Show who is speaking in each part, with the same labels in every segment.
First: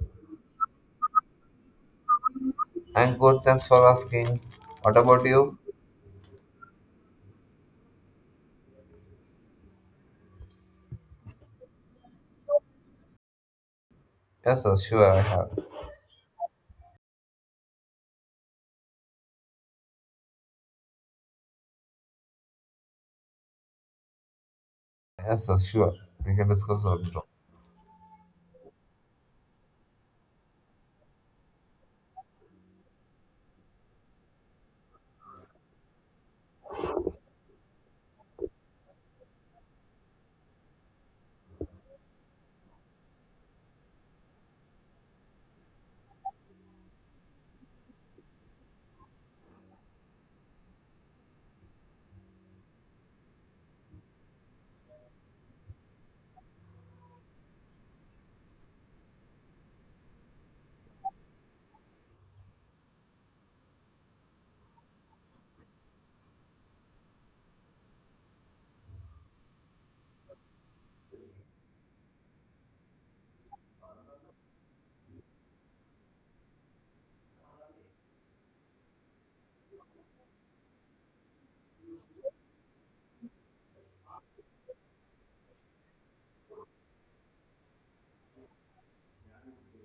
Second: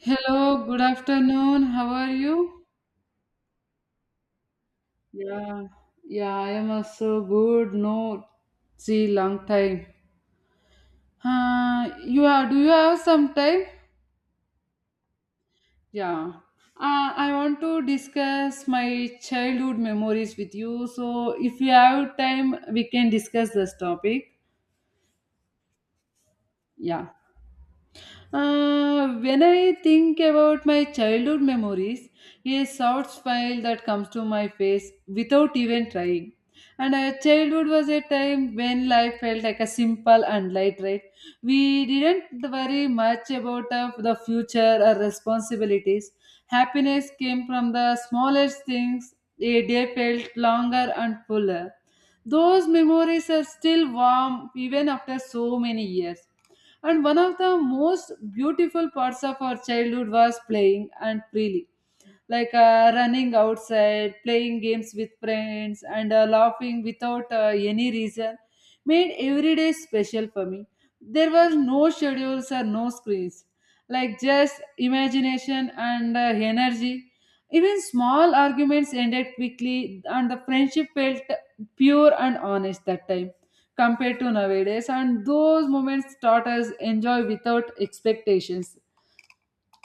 Speaker 1: Hello, good afternoon. How are you?
Speaker 2: I'm good, thanks for asking. What about you?
Speaker 1: Yeah, yeah, I am also good. No, see, long time. Do you have some time?
Speaker 2: Yes, sir, sure, I have.
Speaker 1: Yeah. I want to discuss my childhood memories with you. So, if you have time, we can discuss this topic.
Speaker 2: Yes, sir, sure. We can discuss on
Speaker 1: Yeah.
Speaker 2: it.
Speaker 1: When I think about my childhood memories, a soft smile that comes to my face without even trying. And our childhood was a time when life felt like a simple and light, right? We didn't worry much about the future or responsibilities. Happiness came from the smallest things. A day felt longer and fuller. Those memories are still warm even after so many years, and one of the most beautiful parts of our childhood was playing and freely, like running outside, playing games with friends, and laughing without any reason made every day special for me. There was no schedules or no screens, like just imagination and energy. Even small arguments ended quickly, and the friendship felt pure and honest that time compared to nowadays. And those moments taught us enjoy without expectations.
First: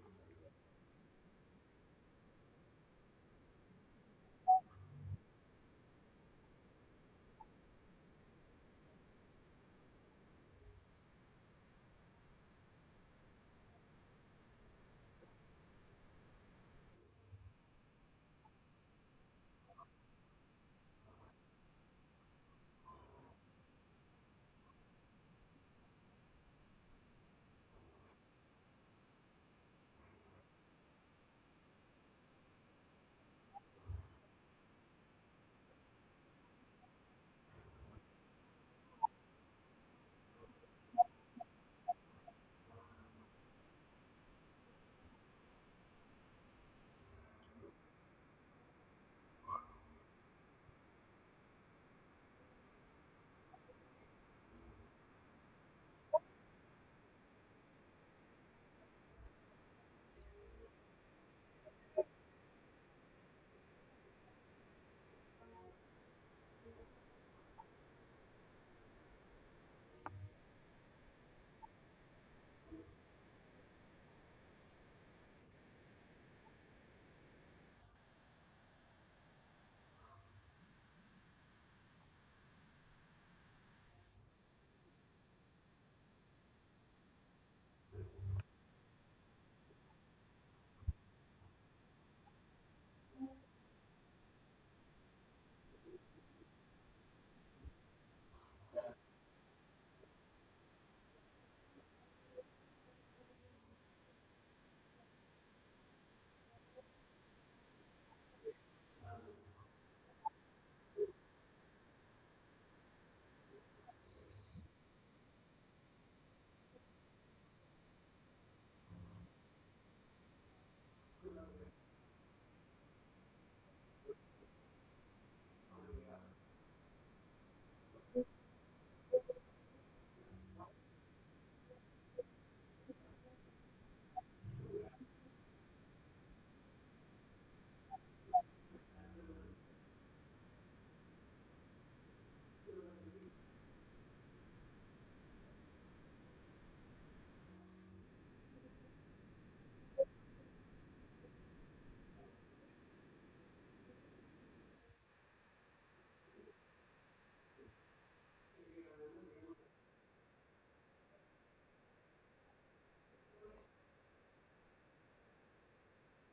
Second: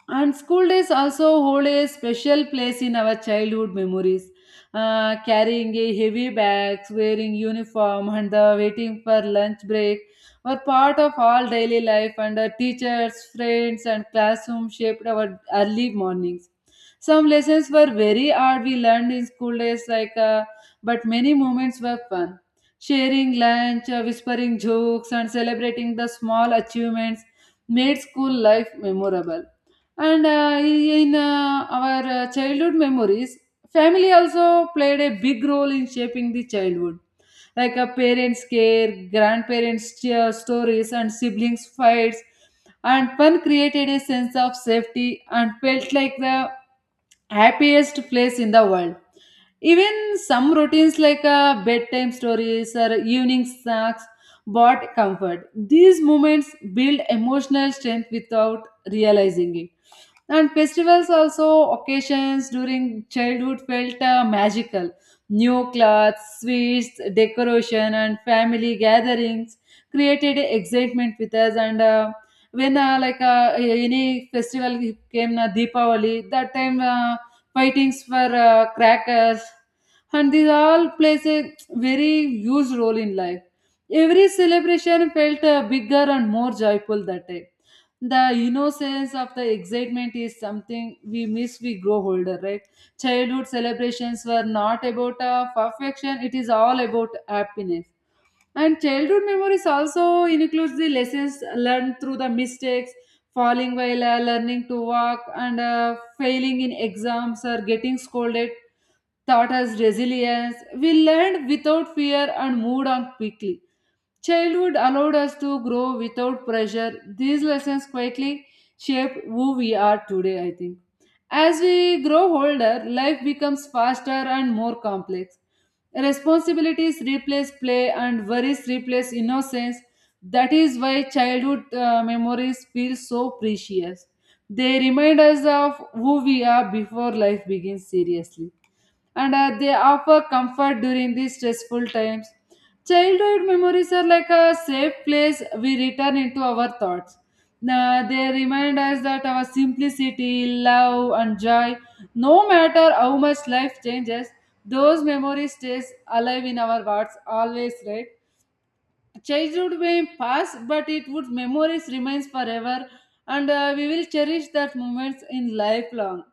Speaker 1: And school days also hold a special place in our childhood memories. Carrying a heavy bags, wearing uniform, and the waiting for lunch break were part of all daily life. And the teachers, friends, and classroom shaped our early mornings. Some lessons were very hard we learned in school days, but many moments were fun. Sharing lunch, whispering jokes, and celebrating the small achievements made school life memorable. And in our childhood memories, family also played a big role in shaping the childhood. Like a parents' care, grandparents' cheer, stories, and siblings' fights. And fun created a sense of safety and felt like the happiest place in the world. Even some routines like bedtime stories or evening snacks brought comfort. These moments build emotional strength without realizing it. And festivals also occasions during childhood felt magical. New clothes, sweets, decoration, and family gatherings created excitement with us. And when any festival came, Deepavali, that time fightings for crackers, and these all plays a very huge role in life. Every celebration felt bigger and more joyful that day. The innocence of the excitement is something we miss we grow older, right? Childhood celebrations were not about perfection, it is all about happiness. And childhood memories also includes the lessons learned through the mistakes, falling while learning to walk and failing in exams or getting scolded taught us resilience. We learned without fear and moved on quickly. Childhood allowed us to grow without pressure. These lessons quietly shape who we are today, I think. As we grow older, life becomes faster and more complex. Responsibilities replace play and worries replace innocence. That is why childhood memories feel so precious. They remind us of who we are before life begins seriously, and they offer comfort during these stressful times. Childhood memories are like a safe place we return into our thoughts. Now, they remind us that our simplicity, love, and joy, no matter how much life changes, those memories stays alive in our hearts always, right? Childhood may pass but it would memories remains forever, and we will cherish that moments in lifelong.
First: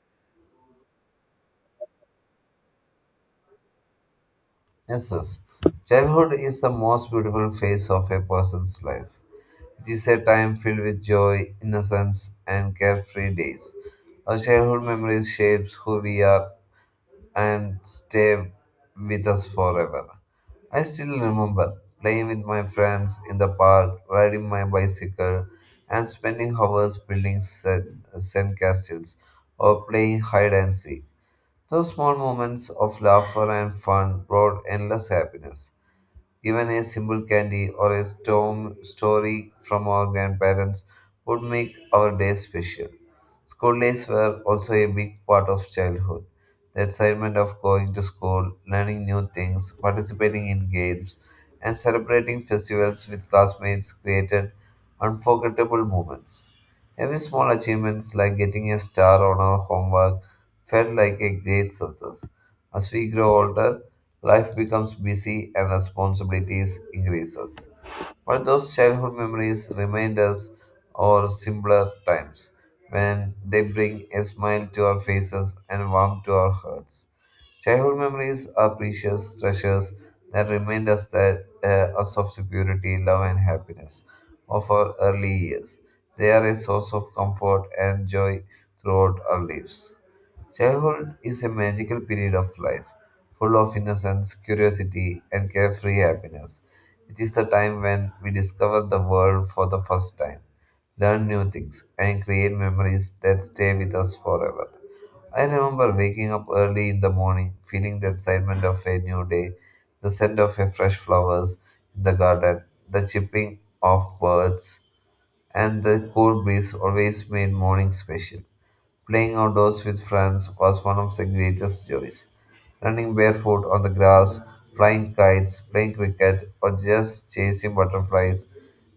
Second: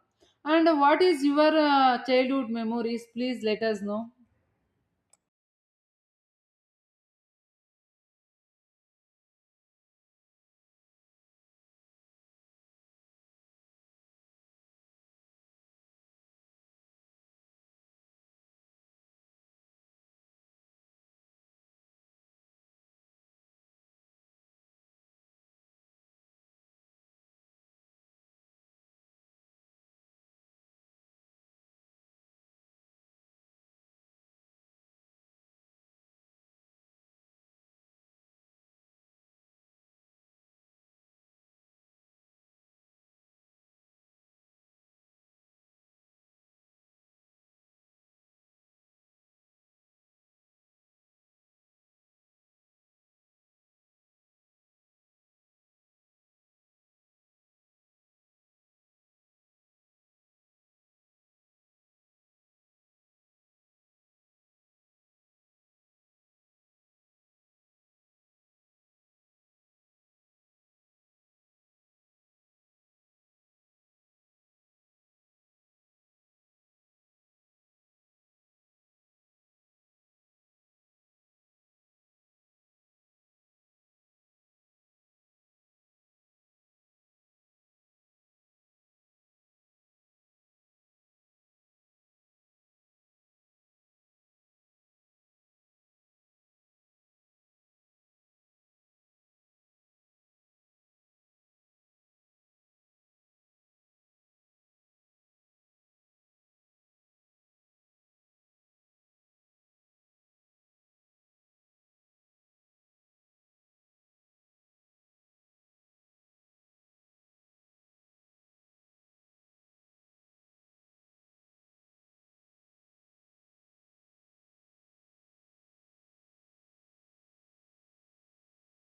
Speaker 1: And what is your childhood memories, please let us know.
Speaker 2: Yes, yes. Childhood is the most beautiful phase of a person's life. It is a time filled with joy, innocence, and carefree days. Our childhood memories shapes who we are and stay with us forever. I still remember playing with my friends in the park, riding my bicycle, and spending hours building sand castles or playing hide and seek. Those small moments of laughter and fun brought endless happiness. Even a simple candy or a storm story from our grandparents would make our day special. School days were also a big part of childhood. The excitement of going to school, learning new things, participating in games, and celebrating festivals with classmates created unforgettable moments. Every small achievement, like getting a star on our homework, felt like a great success. As we grow older, life becomes busy and responsibilities increases. But those childhood memories remind us of simpler times when they bring a smile to our faces and warmth to our hearts. Childhood memories are precious treasures that remind us of security, love, and happiness of our early years. They are a source of comfort and joy throughout our lives. Childhood is a magical period of life, full of innocence, curiosity, and carefree happiness. It is the time when we discover the world for the first time, learn new things, and create memories that stay with us forever. I remember waking up early in the morning, feeling the excitement of a new day, the scent of a fresh flowers in the garden, the chirping of birds, and the cool breeze always made mornings special. Playing outdoors with friends was one of the greatest joys. Running barefoot on the grass, flying kites, playing cricket, or just chasing butterflies,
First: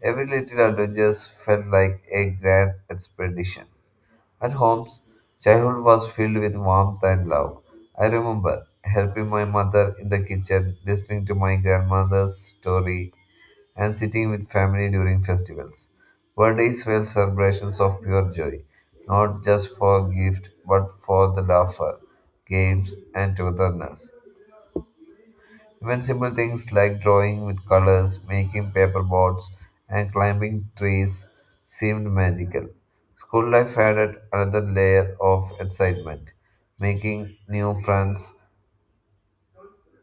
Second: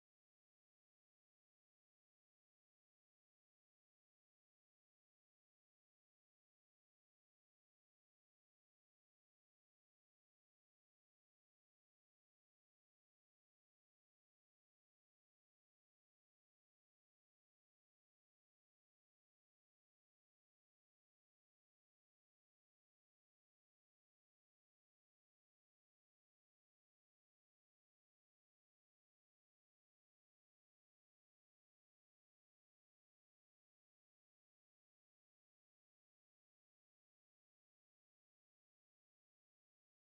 Speaker 2: every little adventure felt like a grand expedition. At homes, childhood was filled with warmth and love. I remember helping my mother in the kitchen, listening to my grandmother's story, and sitting with family during festivals. Birthdays were celebrations of pure joy, not just for gift, but for the laughter, games, and togetherness. Even simple things like drawing with colors, making paper boats, and climbing trees seemed magical. School life added another layer of excitement, making new friends,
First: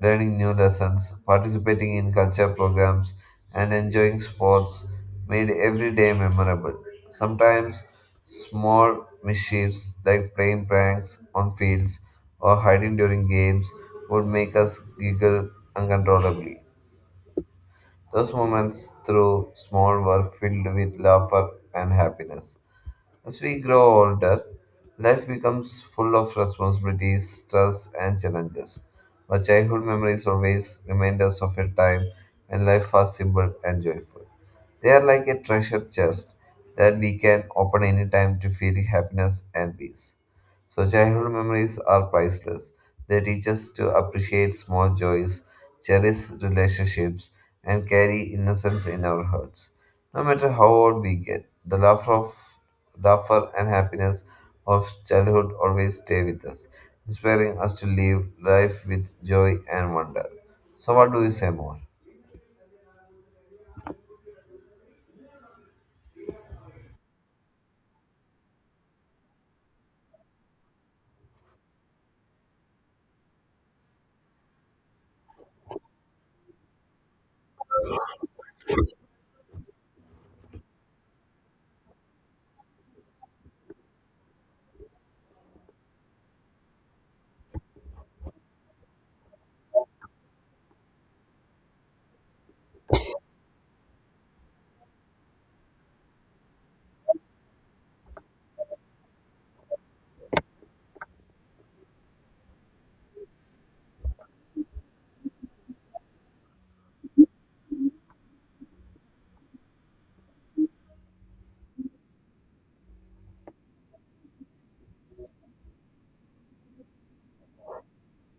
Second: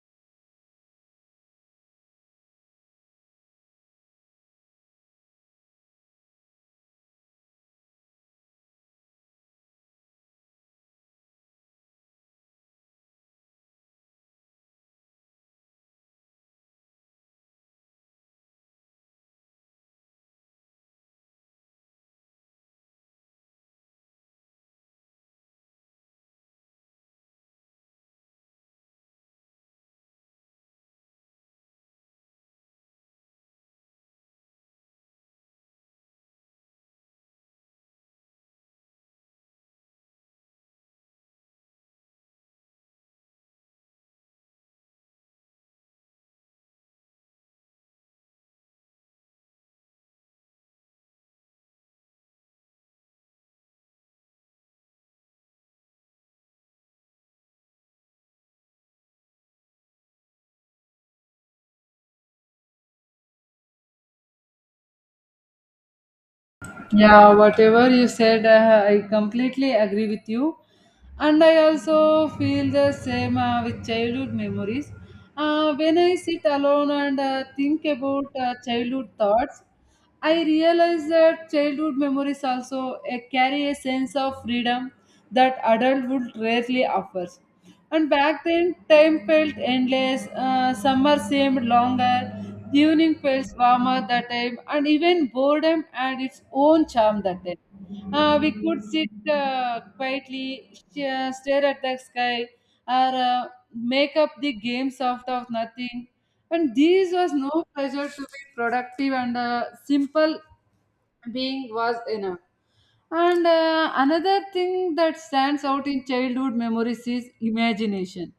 Speaker 2: learning new lessons, participating in culture programs, and enjoying sports made every day memorable. Sometimes small mischiefs like playing pranks on fields or hiding during games would make us giggle uncontrollably. Those moments through small were filled with laughter and happiness. As we grow older, life becomes full of responsibilities, stress, and challenges. But childhood memories always remind us of a time when life was simple and joyful. They are like a treasure chest that we can open anytime to feel happiness and peace. So, childhood memories are priceless. They teach us to appreciate small joys, cherish relationships, and carry innocence in our hearts. No matter how old we get, the laughter and happiness of childhood always stay with us, inspiring us to live life with joy and wonder. So, what do you say more?
Speaker 1: Yeah, whatever you said, I completely agree with you. And I also feel the same with childhood memories. When I sit alone and think about childhood thoughts, I realize that childhood memories also carry a sense of freedom that adulthood rarely offers. And back then, time felt endless. Summer seemed longer. The evening felt warmer that time, and even boredom had its own charm that time. We could sit quietly, stare at the sky, or make up the games out of nothing. And this was no pressure to be productive, and simple being was enough. And another thing that stands out in childhood memories is imagination.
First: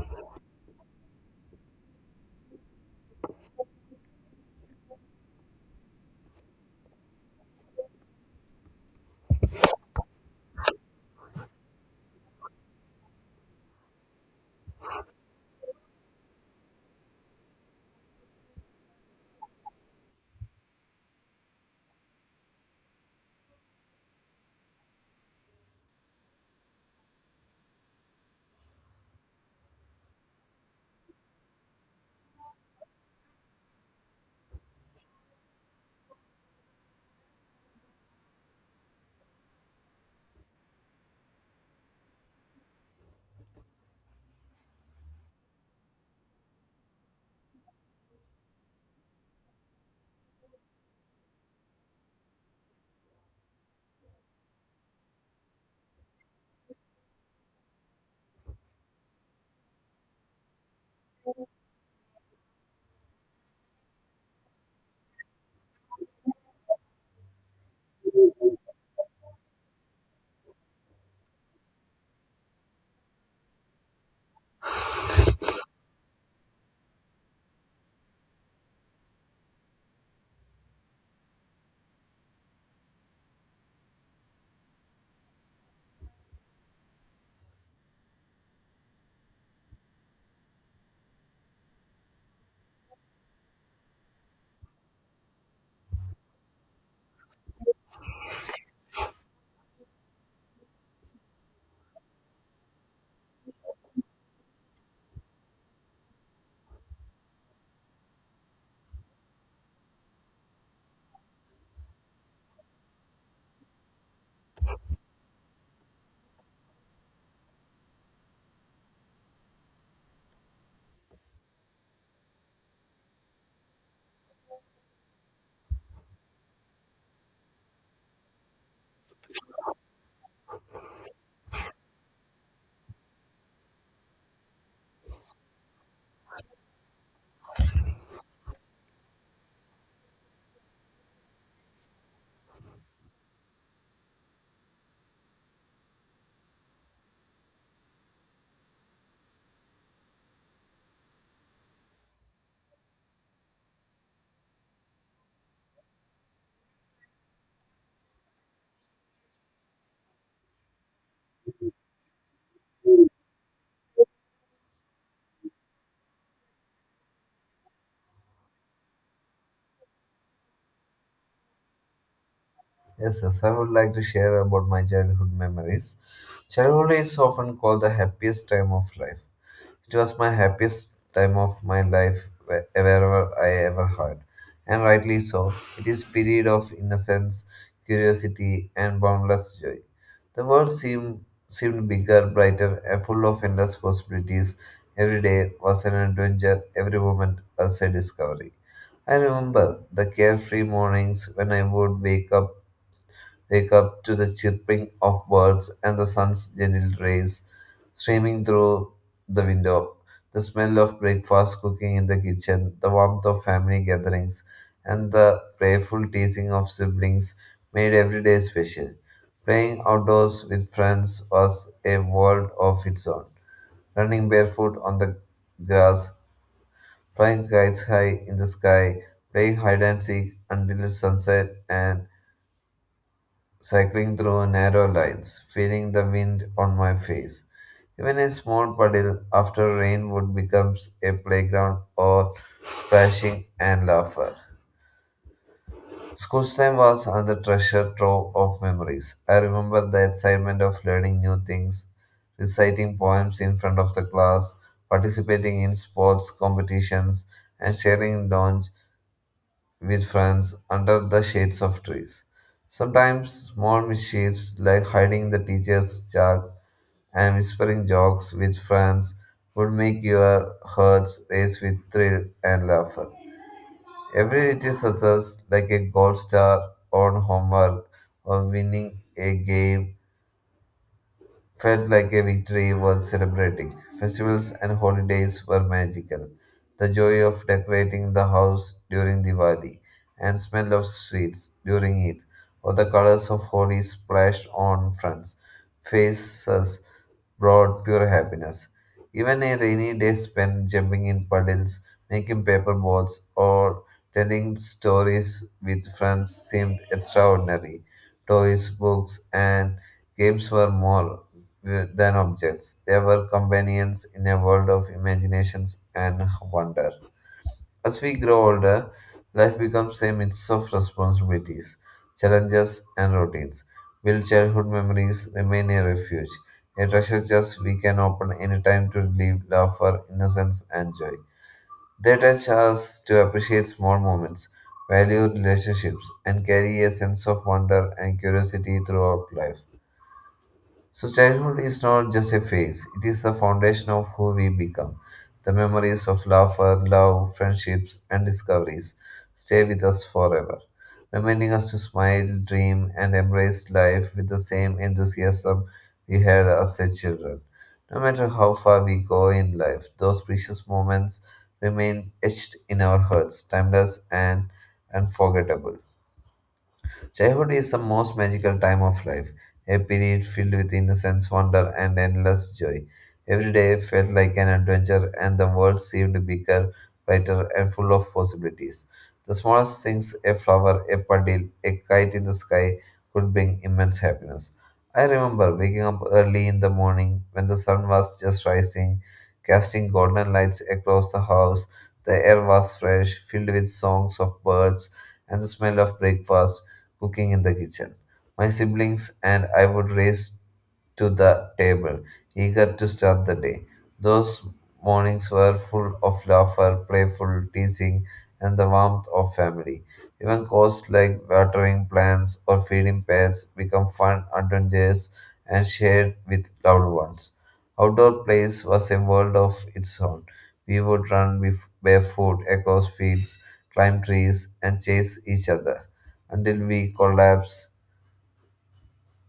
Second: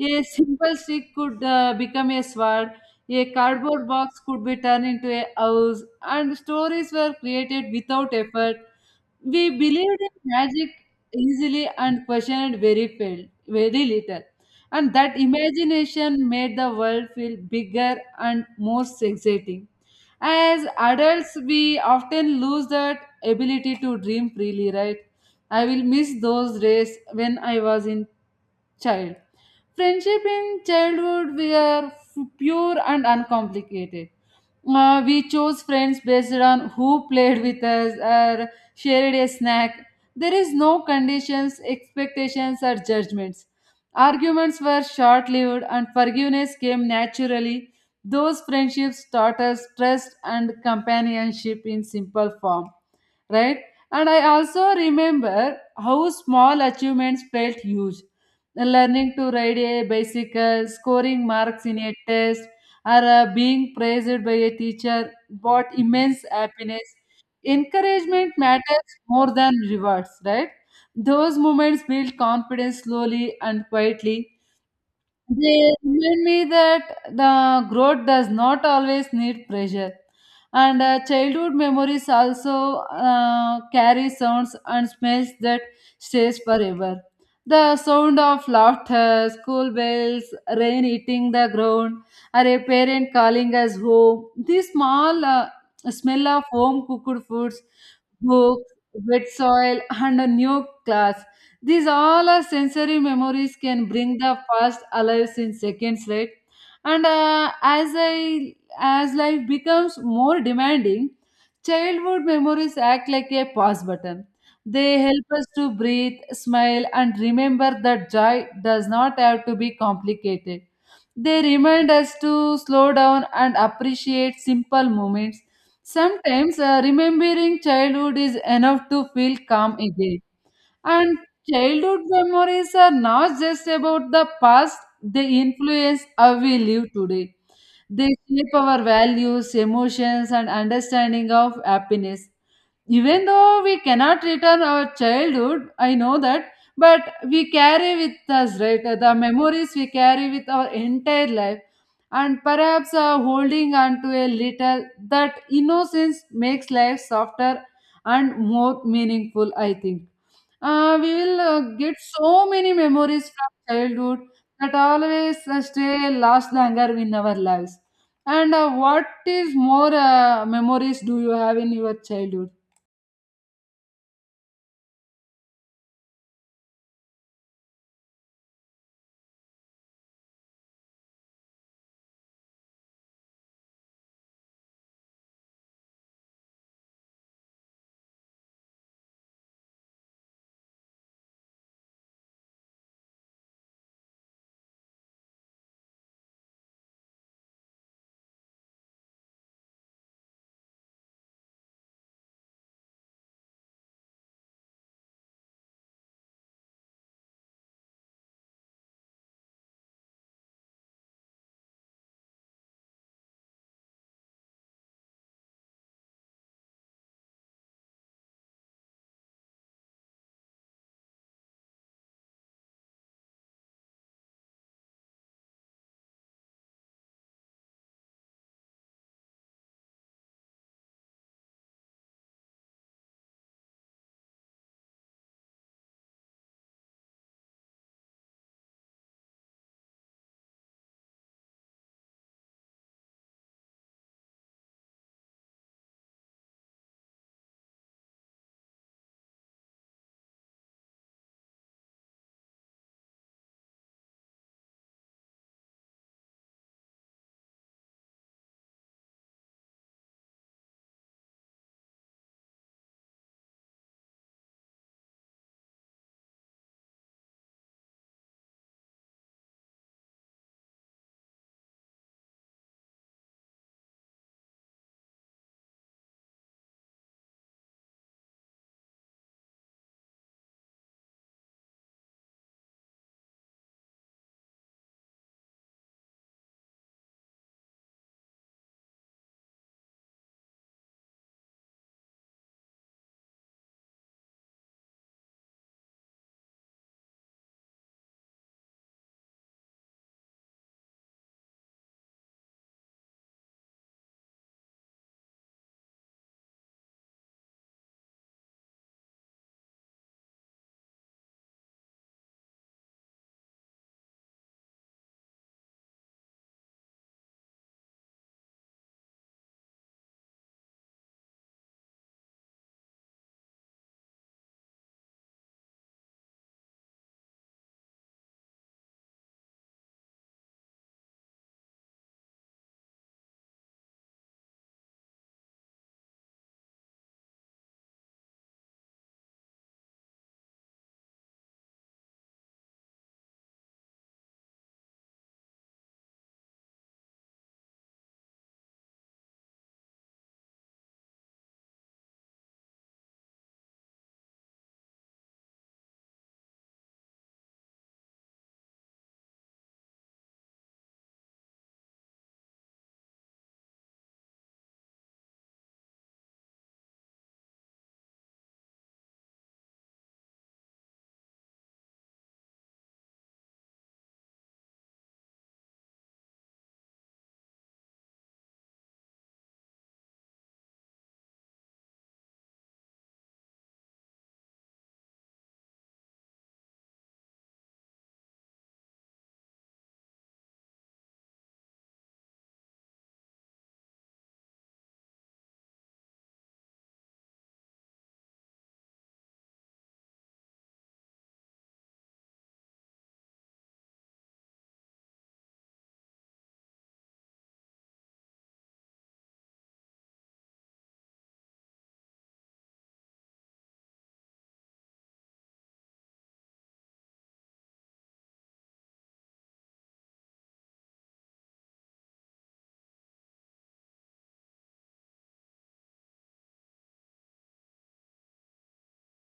Speaker 1: A simple stick could become a sword, a cardboard box could be turned into a house, and stories were created without effort. We believed in magic easily and questioned very little. And that imagination made the world feel bigger and more exciting. As adults, we often lose that ability to dream freely, right? I will miss those days when I was in child. Friendship in childhood were pure and uncomplicated. We chose friends based on who played with us or shared a snack. There is no conditions, expectations, or judgments. Arguments were short lived and forgiveness came naturally. Those friendships taught us trust and companionship in simple form, right? And I also remember how small achievements felt huge. Learning to ride a bicycle, scoring marks in a test, or being praised by a teacher brought immense happiness. Encouragement matters more than rewards, right? Those moments build confidence slowly and quietly. They remind me that the growth does not always need pressure, and childhood memories also carry sounds and smells that stays forever. The sound of laughter, school bells, rain hitting the ground, or a parent calling us home. These small smell of home cooked foods, books, wet soil, and a new class, these all our sensory memories can bring the past alive in seconds, right? And as life becomes more demanding, childhood memories act like a pause button. They help us to breathe, smile, and remember that joy does not have to be complicated. They remind us to slow down and appreciate simple moments. Sometimes remembering childhood is enough to feel calm again. And childhood memories are not just about the past, they influence how we live today. They shape our values, emotions, and understanding of happiness. Even though we cannot return our childhood, I know that, but we carry with us, right? The memories we carry with our entire life. And perhaps holding on to a little, that innocence makes life softer and more meaningful, I think we will get so many memories from childhood that always stay last longer in our lives. And what is more memories do you have in your childhood?
Speaker 2: Yes, yes, I would like to share about my childhood memories. Childhood is often called the happiest time of life. It was my happiest time of my life wherever I ever had, and rightly so. It is period of innocence, curiosity, and boundless joy. The world seemed bigger, brighter, and full of endless possibilities. Every day was an adventure, every moment was a discovery. I remember the carefree mornings when I would wake up wake up to the chirping of birds and the sun's gentle rays streaming through the window. The smell of breakfast cooking in the kitchen, the warmth of family gatherings, and the playful teasing of siblings made every day special. Playing outdoors with friends was a world of its own. Running barefoot on the grass, flying kites high in the sky, playing hide and seek until sunset, and cycling through narrow lanes, feeling the wind on my face. Even a small puddle after rain would become a playground or splashing and laughter. School time was another treasure trove of memories. I remember the excitement of learning new things, reciting poems in front of the class, participating in sports competitions, and sharing lunch with friends under the shades of trees. Sometimes small mischiefs like hiding the teacher's chalk and whispering jokes with friends would make your hearts race with thrill and laughter. Every little success, like a gold star on homework or winning a game felt like a victory worth celebrating. Festivals and holidays were magical. The joy of decorating the house during Diwali and smell of sweets during it, or the colors of Holi splashed on fronts, faces brought pure happiness. Even a rainy day spent jumping in puddles, making paper boats, or telling stories with friends seemed extraordinary. Toys, books, and games were more than objects. They were companions in a world of imaginations and wonder. As we grow older, life becomes a mix of responsibilities, challenges, and routines. Will childhood memories remain a refuge, a treasure chest we can open anytime to relieve laughter, innocence, and joy? They teach us to appreciate small moments, value relationships, and carry a sense of wonder and curiosity throughout life. So, childhood is not just a phase, it is the foundation of who we become. The memories of laughter, love, friendships, and discoveries stay with us forever, reminding us to smile, dream, and embrace life with the same enthusiasm we had as a children. No matter how far we go in life, those precious moments remain etched in our hearts, timeless and unforgettable. Childhood is the most magical time of life, a period filled with innocence, wonder, and endless joy. Every day felt like an adventure, and the world seemed bigger, brighter, and full of possibilities. The smallest things, a flower, a puddle, a kite in the sky, could bring immense happiness. I remember waking up early in the morning when the sun was just rising, casting golden lights across the house. The air was fresh, filled with songs of birds and the smell of breakfast, cooking in the kitchen. My siblings and I would race to the table, eager to start the day. Those mornings were full of laughter, playful teasing, and the warmth of family. Even chores like watering plants or feeding pets become fun adventures and shared with loved ones. Outdoor plays was a world of its own. We would run with barefoot across fields, climb trees, and chase each other until we collapse,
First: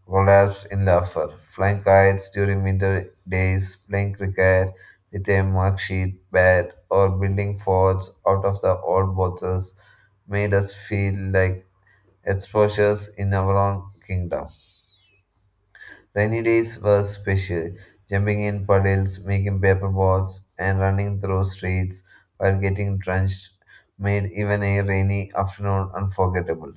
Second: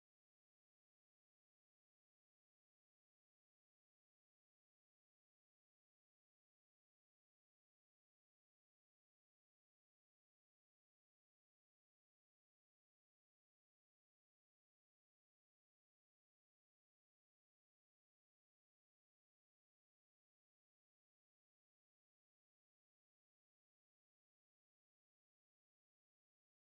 Speaker 2: collapse in laughter, flying kites during winter days, playing cricket with a mug sheet bat, or building forts out of the old boxes made us feel like exposures in our own kingdom. Rainy days were special, jumping in puddles, making paper balls, and running through streets while getting drenched made even a rainy afternoon unforgettable.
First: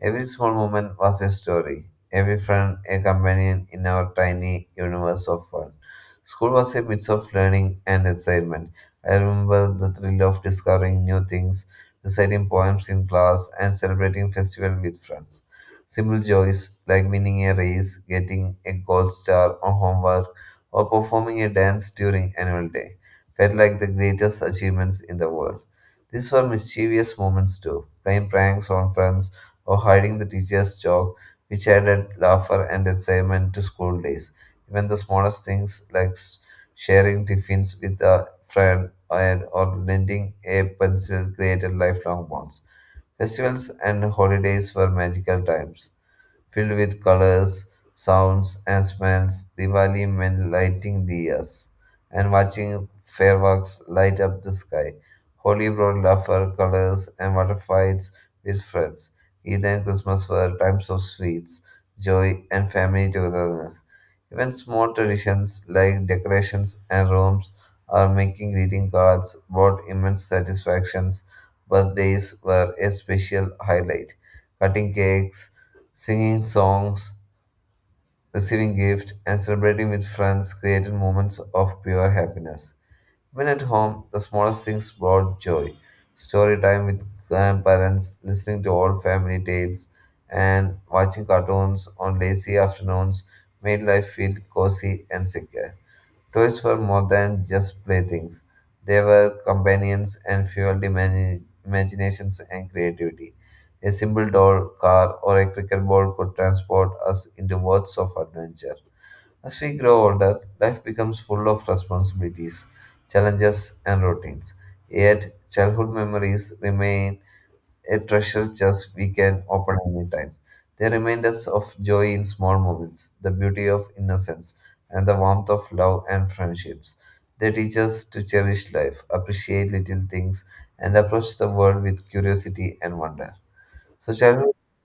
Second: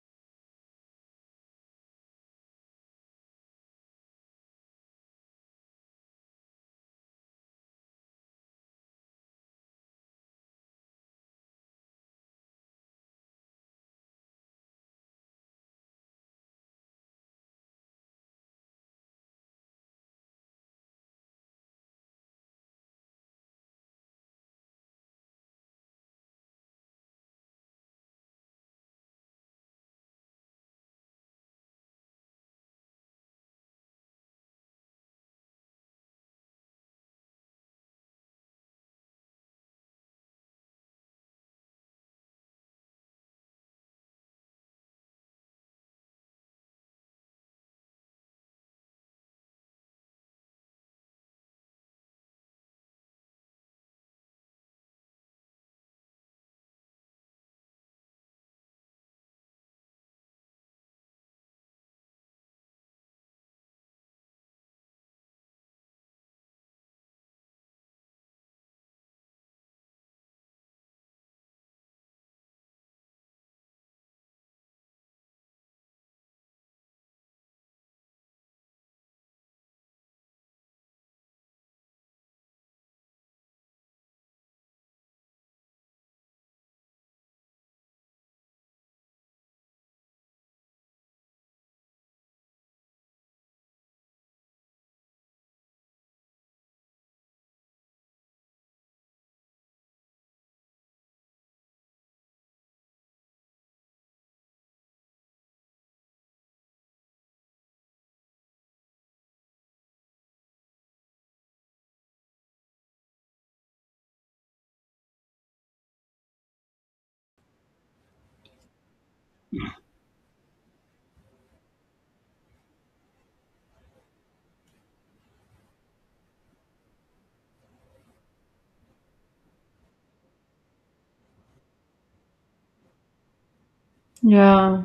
Speaker 2: Every small moment was a story, every friend a companion in our tiny universe of fun. School was a mix of learning and excitement. I remember the thrill of discovering new things, reciting poems in class, and celebrating festival with friends. Simple joys like winning a race, getting a gold star on homework, or performing a dance during annual day felt like the greatest achievements in the world. These were mischievous moments too, playing pranks on friends or hiding the teacher's joke, which added laughter and excitement to school days. Even the smallest things like sharing tiffins with a friend and or lending a pencil created lifelong bonds. Festivals and holidays were magical times filled with colors, sounds, and smells. Diwali meant lighting diyas and watching fireworks light up the sky. Holi brought laughter, colors, and water fights with friends. Eid and Christmas were times of sweets, joy, and family togetherness. Even small traditions like decorations and rooms or making greeting cards brought immense satisfactions. Birthdays were a special highlight. Cutting cakes, singing songs, receiving gifts, and celebrating with friends created moments of pure happiness. When at home, the smallest things brought joy. Story time with grandparents, listening to old family tales, and watching cartoons on lazy afternoons made life feel cozy and secure. Toys were more than just playthings. They were companions and fueled imaginations and creativity. A simple doll, car, or a cricket ball could transport us into worlds of adventure. As we grow older, life becomes full of responsibilities, challenges, and routines. Yet, childhood memories remain a treasure chest we can open anytime. They remind us of joy in small moments, the beauty of innocence, and the warmth of love and friendships. They teach us to cherish life, appreciate little things, and approach the world with curiosity and wonder. So, childhood,
Speaker 1: Yeah.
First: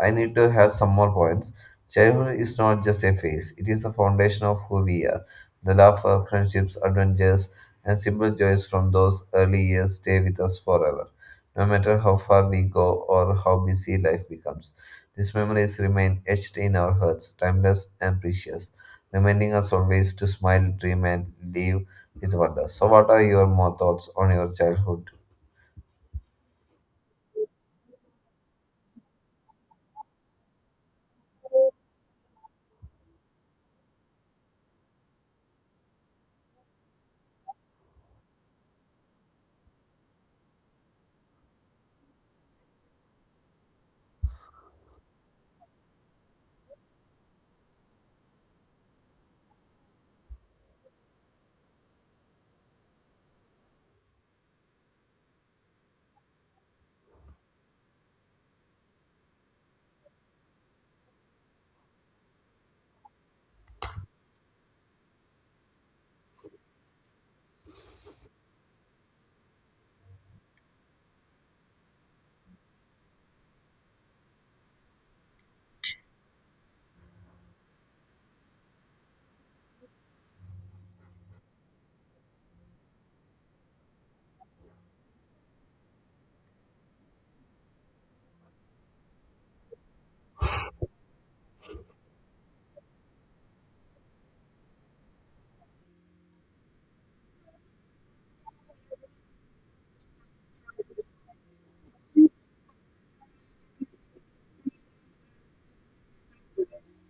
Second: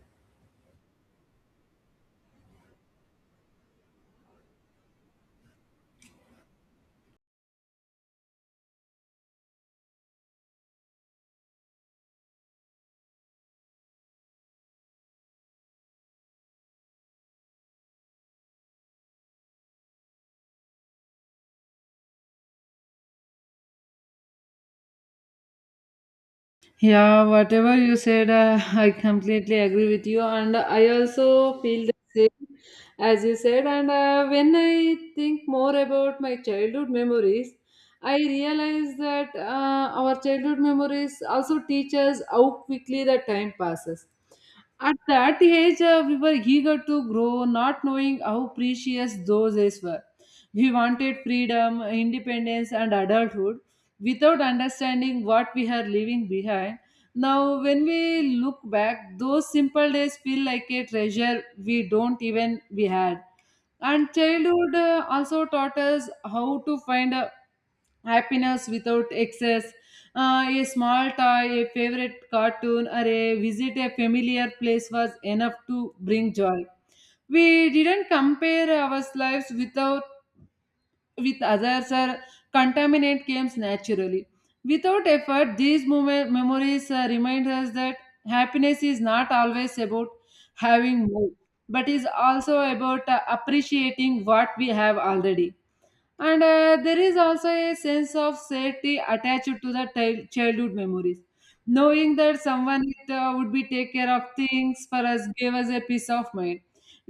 Speaker 2: I need to have some more points. Childhood is not just a phase, it is the foundation of who we are. The laughter, friendships, adventures, and simple joys from those early years stay with us forever, no matter how far we go or how busy life becomes. These memories remain etched in our hearts, timeless and precious, reminding us always to smile, dream, and live with wonder. So, what are your more thoughts on your childhood?
Speaker 1: Yeah, whatever you said, I completely agree with you, and I also feel the same as you said. And when I think more about my childhood memories, I realize that our childhood memories also teach us how quickly the time passes. At that age, we were eager to grow, not knowing how precious those days were. We wanted freedom, independence, and adulthood without understanding what we are leaving behind. Now, when we look back, those simple days feel like a treasure we don't even we had. And childhood also taught us how to find happiness without excess. A small toy, a favorite cartoon, or a visit a familiar place was enough to bring joy. We didn't compare our lives with our with others or contaminate comes naturally. Without effort, these memories remind us that happiness is not always about having more, but is also about appreciating what we have already. And there is also a sense of safety attached to the childhood memories, knowing that someone would be take care of things for us gave us a peace of mind.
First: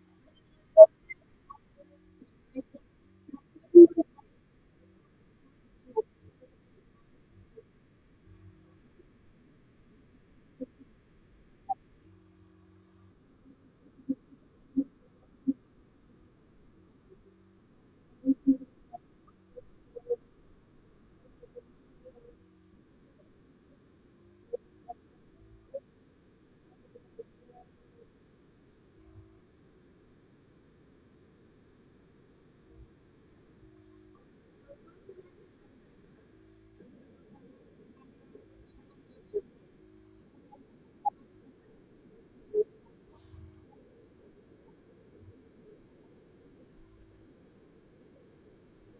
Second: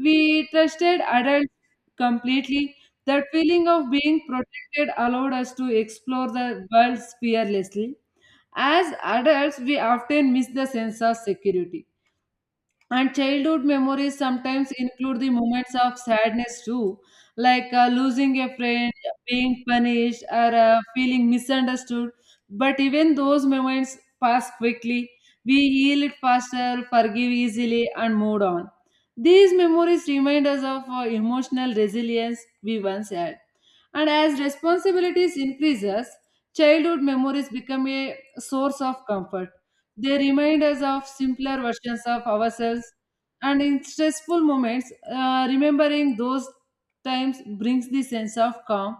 Speaker 1: We trusted adults completely. That feeling of being protected allowed us to explore the world fearlessly. As adults, we often miss the sense of security. And childhood memories sometimes include the moments of sadness too, like losing a friend, being punished, or feeling misunderstood. But even those moments pass quickly. We heal it faster, forgive easily, and move on. These memories remind us of emotional resilience we once had. And as responsibilities increases, childhood memories become a source of comfort. They remind us of simpler versions of ourselves, and in stressful moments, remembering those times brings the sense of calm.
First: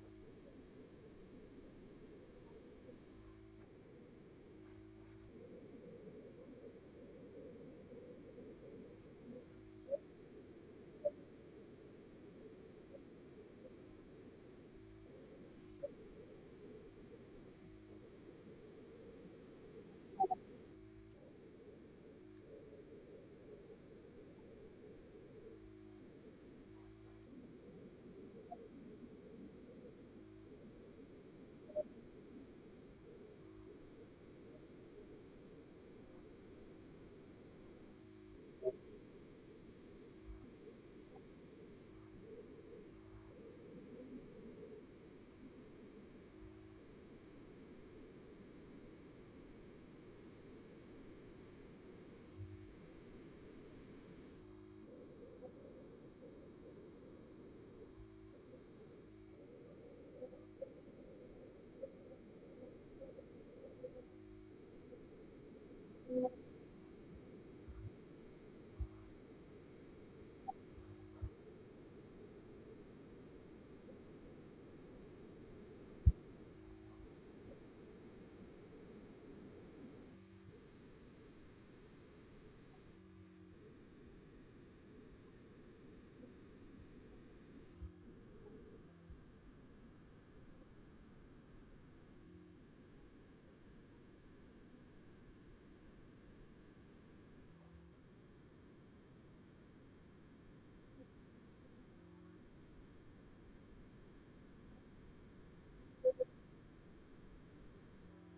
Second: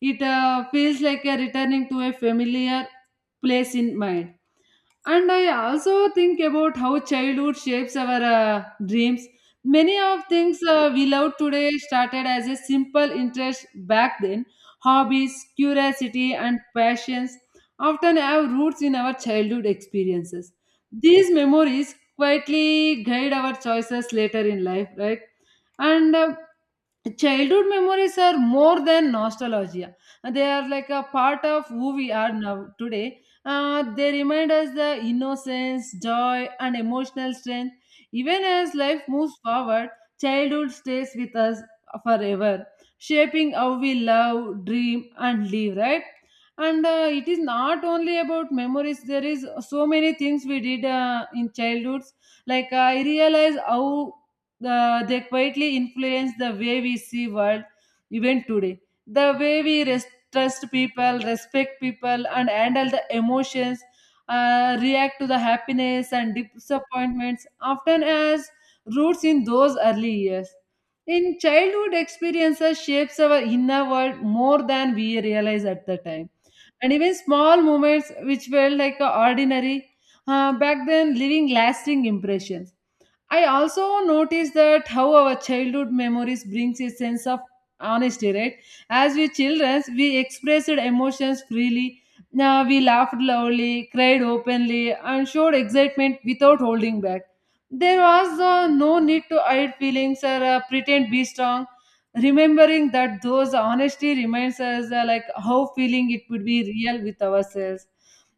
Speaker 1: It feels like a returning to a familiar place in mind. And I also think about how childhood shapes our dreams. Many of things we love today started as a simple interest back then. Hobbies, curiosity, and passions often have roots in our childhood experiences. These memories quietly guide our choices later in life, right? And childhood memories are more than nostalgia. They are like a part of who we are now today. They remind us the innocence, joy, and emotional strength. Even as life moves forward, childhood stays with us forever, shaping how we love, dream, and live. Right? And it is not only about memories. There is so many things we did in childhoods. Like I realize how they quietly influence the way we see world even today. The way we trust people, respect people and handle the emotions, react to the happiness and disappointments often as roots in those early years, in childhood experiences shapes our inner world more than we realize at the time. And even small moments which felt like ordinary back then leaving lasting impressions. I also notice that how our childhood memories brings a sense of honesty, right? As we children, we expressed emotions freely. Now we laughed loudly, cried openly, and showed excitement without holding back. There was no need to hide feelings or pretend be strong. Remembering that those honesty reminds us like how feeling it would be real with ourselves.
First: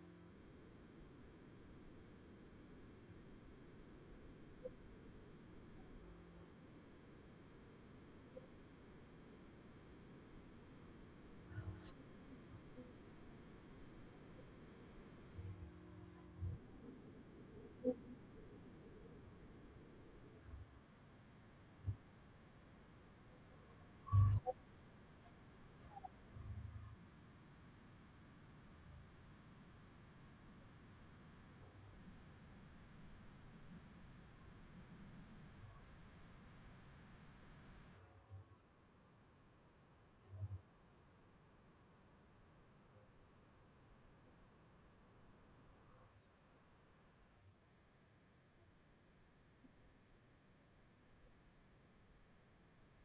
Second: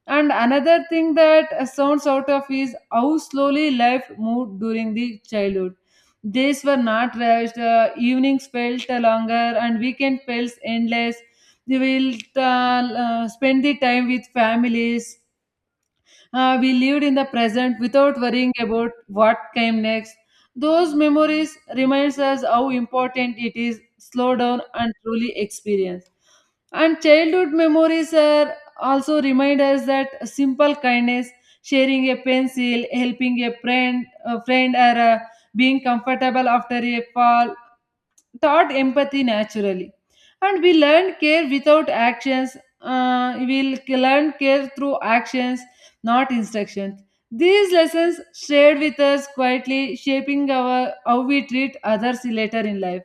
Speaker 1: And another thing that sounds out of is how slowly life moved during the childhood. Days were not rushed, evenings felt longer, and weekend felt endless. We will spend the time with families. We lived in the present without worrying about what came next. Those memories reminds us how important it is slow down and truly experience. And childhood memories are also remind us that simple kindness, sharing a pencil, helping a friend or being comfortable after a fall taught empathy naturally. And we learn care without actions, we'll k- learn care through actions, not instructions. These lessons shared with us quietly, shaping our how we treat others later in life.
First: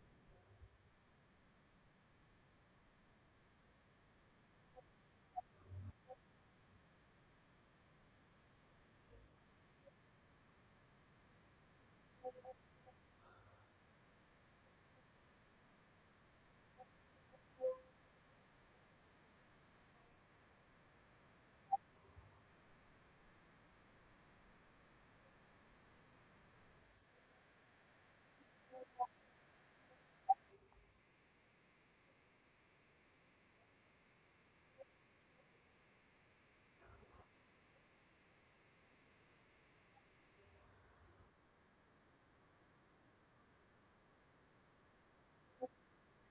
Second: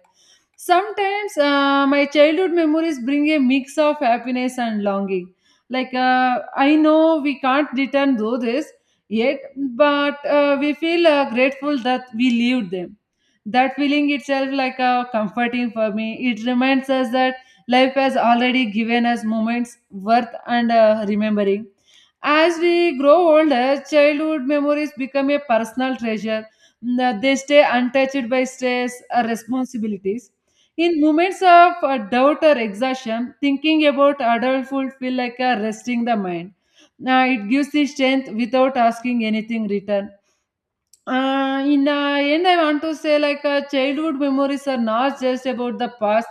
Speaker 1: Sometimes my childhood memories bring a mix of happiness and longing. Like I know we can't return though this yet, but we feel grateful that we lived them. That feeling itself like a comforting for me, it reminds us that life has already given us moments worth and remembering. As we grow older, childhood memories become a personal treasure. They stay untouched by stress or responsibilities. In moments of doubt or exhaustion, thinking about adulthood feel like a resting the mind. Now it gives the strength without asking anything return. In the end, I want to say like childhood memories are not just about the past.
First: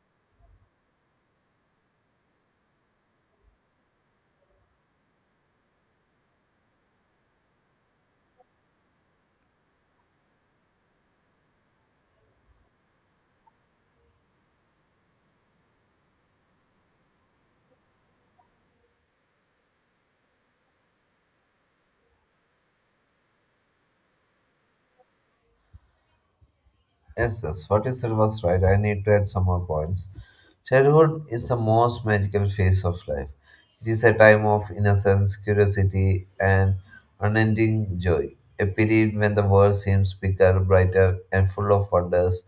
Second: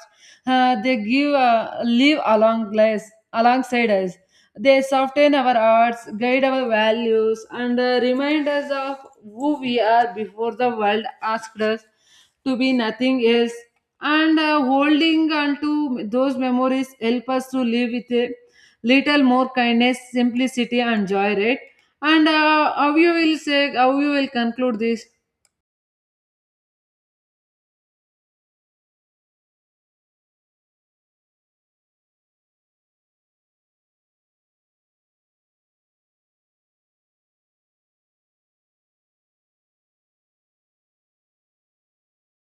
Speaker 1: They give live along lives, alongside us. They soften our hearts, guide our values, and remind us of who we are before the world asked us to be nothing else. And holding on to those memories help us to live with a little more kindness, simplicity, and joy. Right? And how you will conclude this?
Speaker 2: Yes, yes, what you said was right. I need to add some more points. Childhood is the most magical phase of life. It is a time of innocence, curiosity, and unending joy. A period when the world seems bigger, brighter, and full of wonders,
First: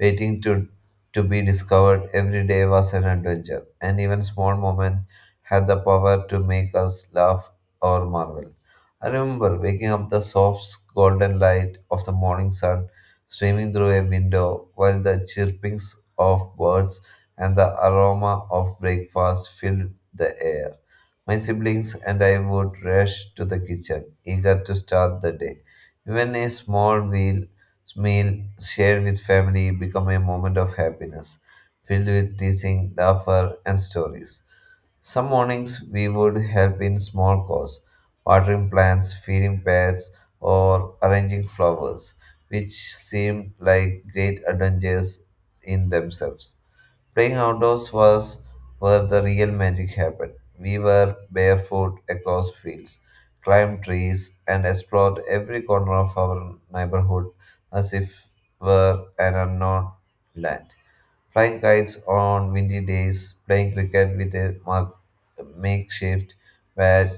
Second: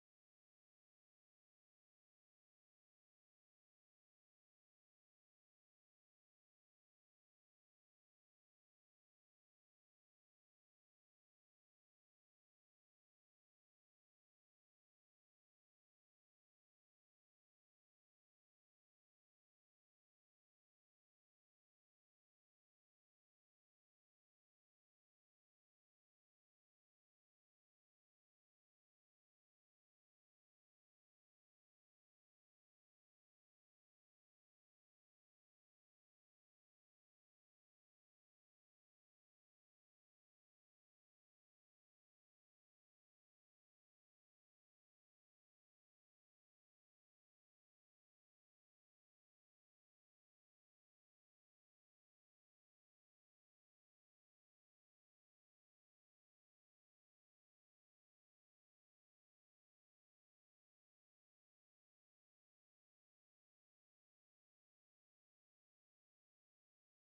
Speaker 2: waiting to, to be discovered. Every day was an adventure, and even small moments had the power to make us laugh or marvel. I remember waking up the soft golden light of the morning sun streaming through a window, while the chirpings of birds and the aroma of breakfast filled the air. My siblings and I would rush to the kitchen, eager to start the day. Even a meal shared with family became a moment of happiness, filled with teasing, laughter, and stories. Some mornings we would help in small chores, watering plants, feeding pets, or arranging flowers, which seemed like great adventures in themselves. Playing outdoors was where the real magic happened. We were barefoot across fields, climbed trees, and explored every corner of our neighborhood as if were an unknown land. Flying kites on windy days, playing cricket with a makeshift bat,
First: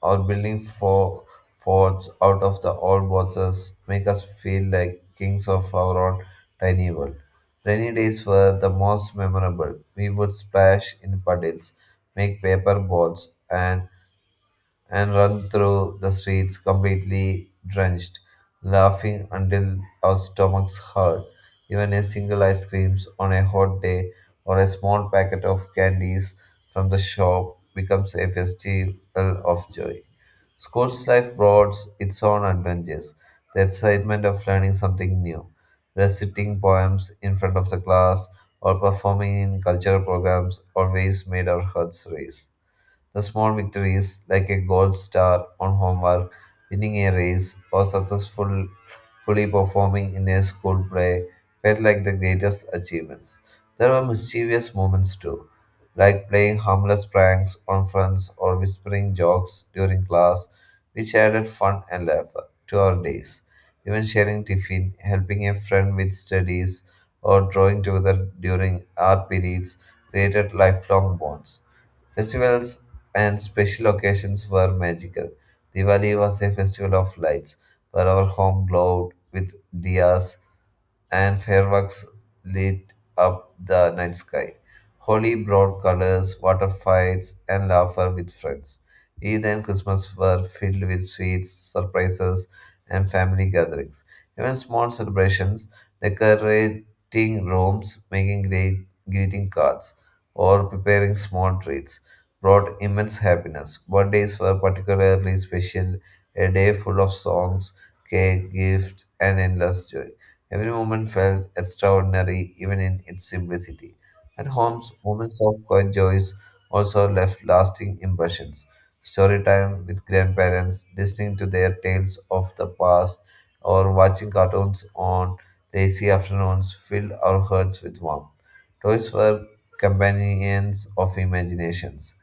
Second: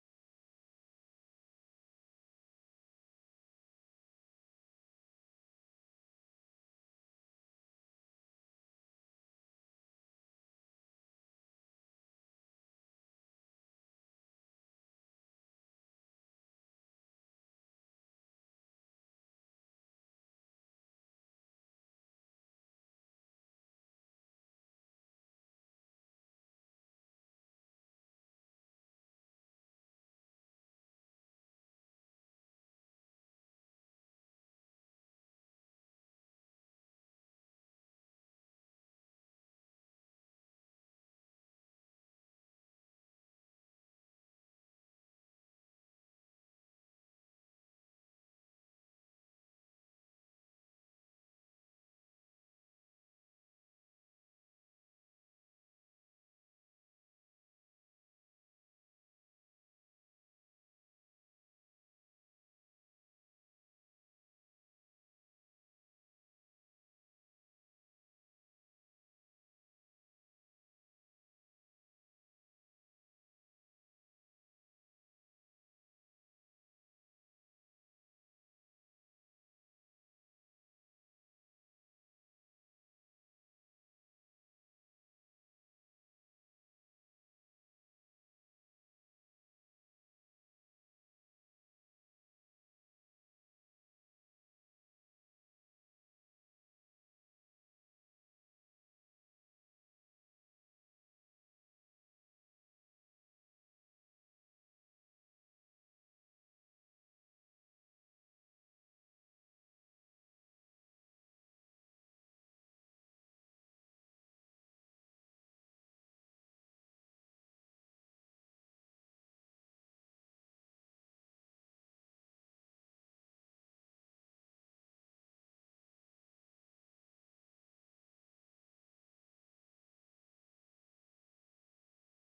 Speaker 2: or building forts out of the old boxes make us feel like kings of our own tiny world. Rainy days were the most memorable. We would splash in puddles, make paper boats, and run through the streets completely drenched, laughing until our stomachs hurt. Even a single ice cream on a hot day or a small packet of candies from the shop becomes a festival of joy. School's life brought its own adventures, the excitement of learning something new, reciting poems in front of the class, or performing in cultural programs always made our hearts race. The small victories, like a gold star on homework, winning a race, or successfully performing in a school play, felt like the greatest achievements. There were mischievous moments too, like playing harmless pranks on friends or whispering jokes during class, which added fun and laughter to our days. Even sharing tiffin, helping a friend with studies, or drawing together during art periods created lifelong bonds. Festivals and special occasions were magical. Diwali was a festival of lights, where our home glowed with diyas and fireworks lit up the night sky. Holi brought colors, water fights, and laughter with friends. Eid and Christmas were filled with sweets, surprises, and family gatherings. Even small celebrations, decorating rooms, making great greeting cards, or preparing small treats brought immense happiness. Birthdays were particularly special, a day full of songs, cake, gifts, and endless joy. Every moment felt extraordinary, even in its simplicity. At homes, moments of quiet joys also left lasting impressions. Story time with grandparents, listening to their tales of the past, or watching cartoons on lazy afternoons filled our hearts with warmth. Toys were companions of imaginations,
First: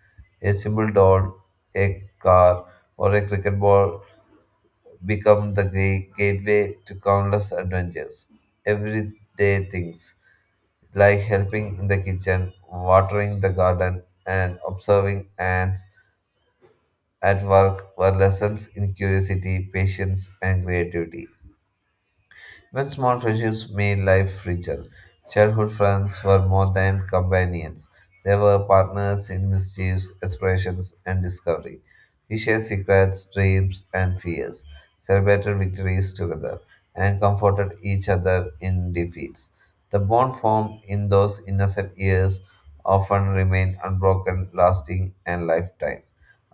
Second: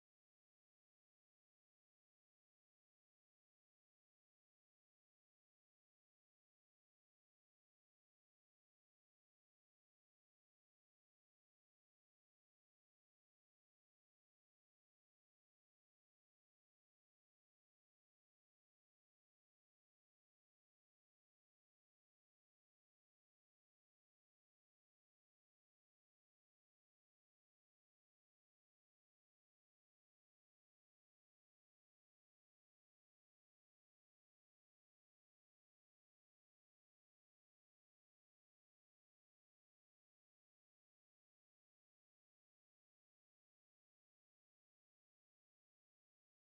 Speaker 2: a simple doll, a car, or a cricket ball become the great gateway to countless adventures. Everyday things like helping in the kitchen, watering the garden, and observing ants at work were lessons in curiosity, patience, and creativity. Even small friendships made life richer. Childhood friends were more than companions. They were partners in mischiefs, explorations, and discovery. We shared secrets, dreams, and fears, celebrated victories together, and comforted each other in defeats. The bond formed in those innocent years often remain unbroken, lasting, and lifetime.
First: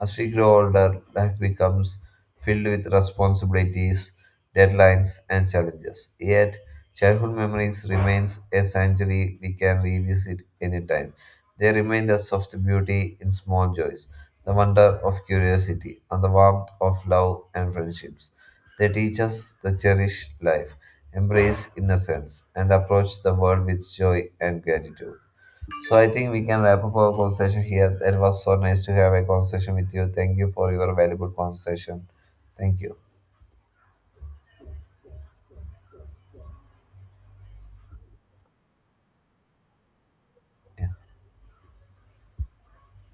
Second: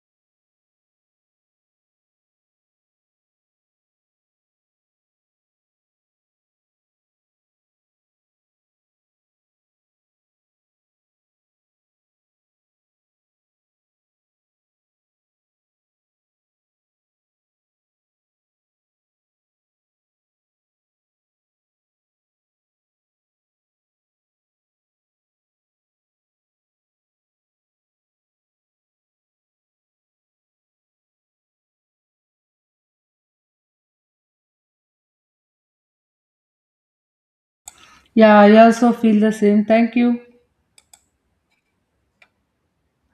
Speaker 2: As we grow older, life becomes filled with responsibilities, deadlines, and challenges. Yet, childhood memories remains a sanctuary we can revisit anytime. They remind us of the beauty in small joys, the wonder of curiosity, and the warmth of love and friendships. They teach us to cherish life, embrace innocence, and approach the world with joy and gratitude. So I think we can wrap up our conversation here. It was so nice to have a conversation with you. Thank you for your valuable conversation. Thank you.
Speaker 1: Yeah, I also feel the same. Thank you.
Speaker 2: Yeah.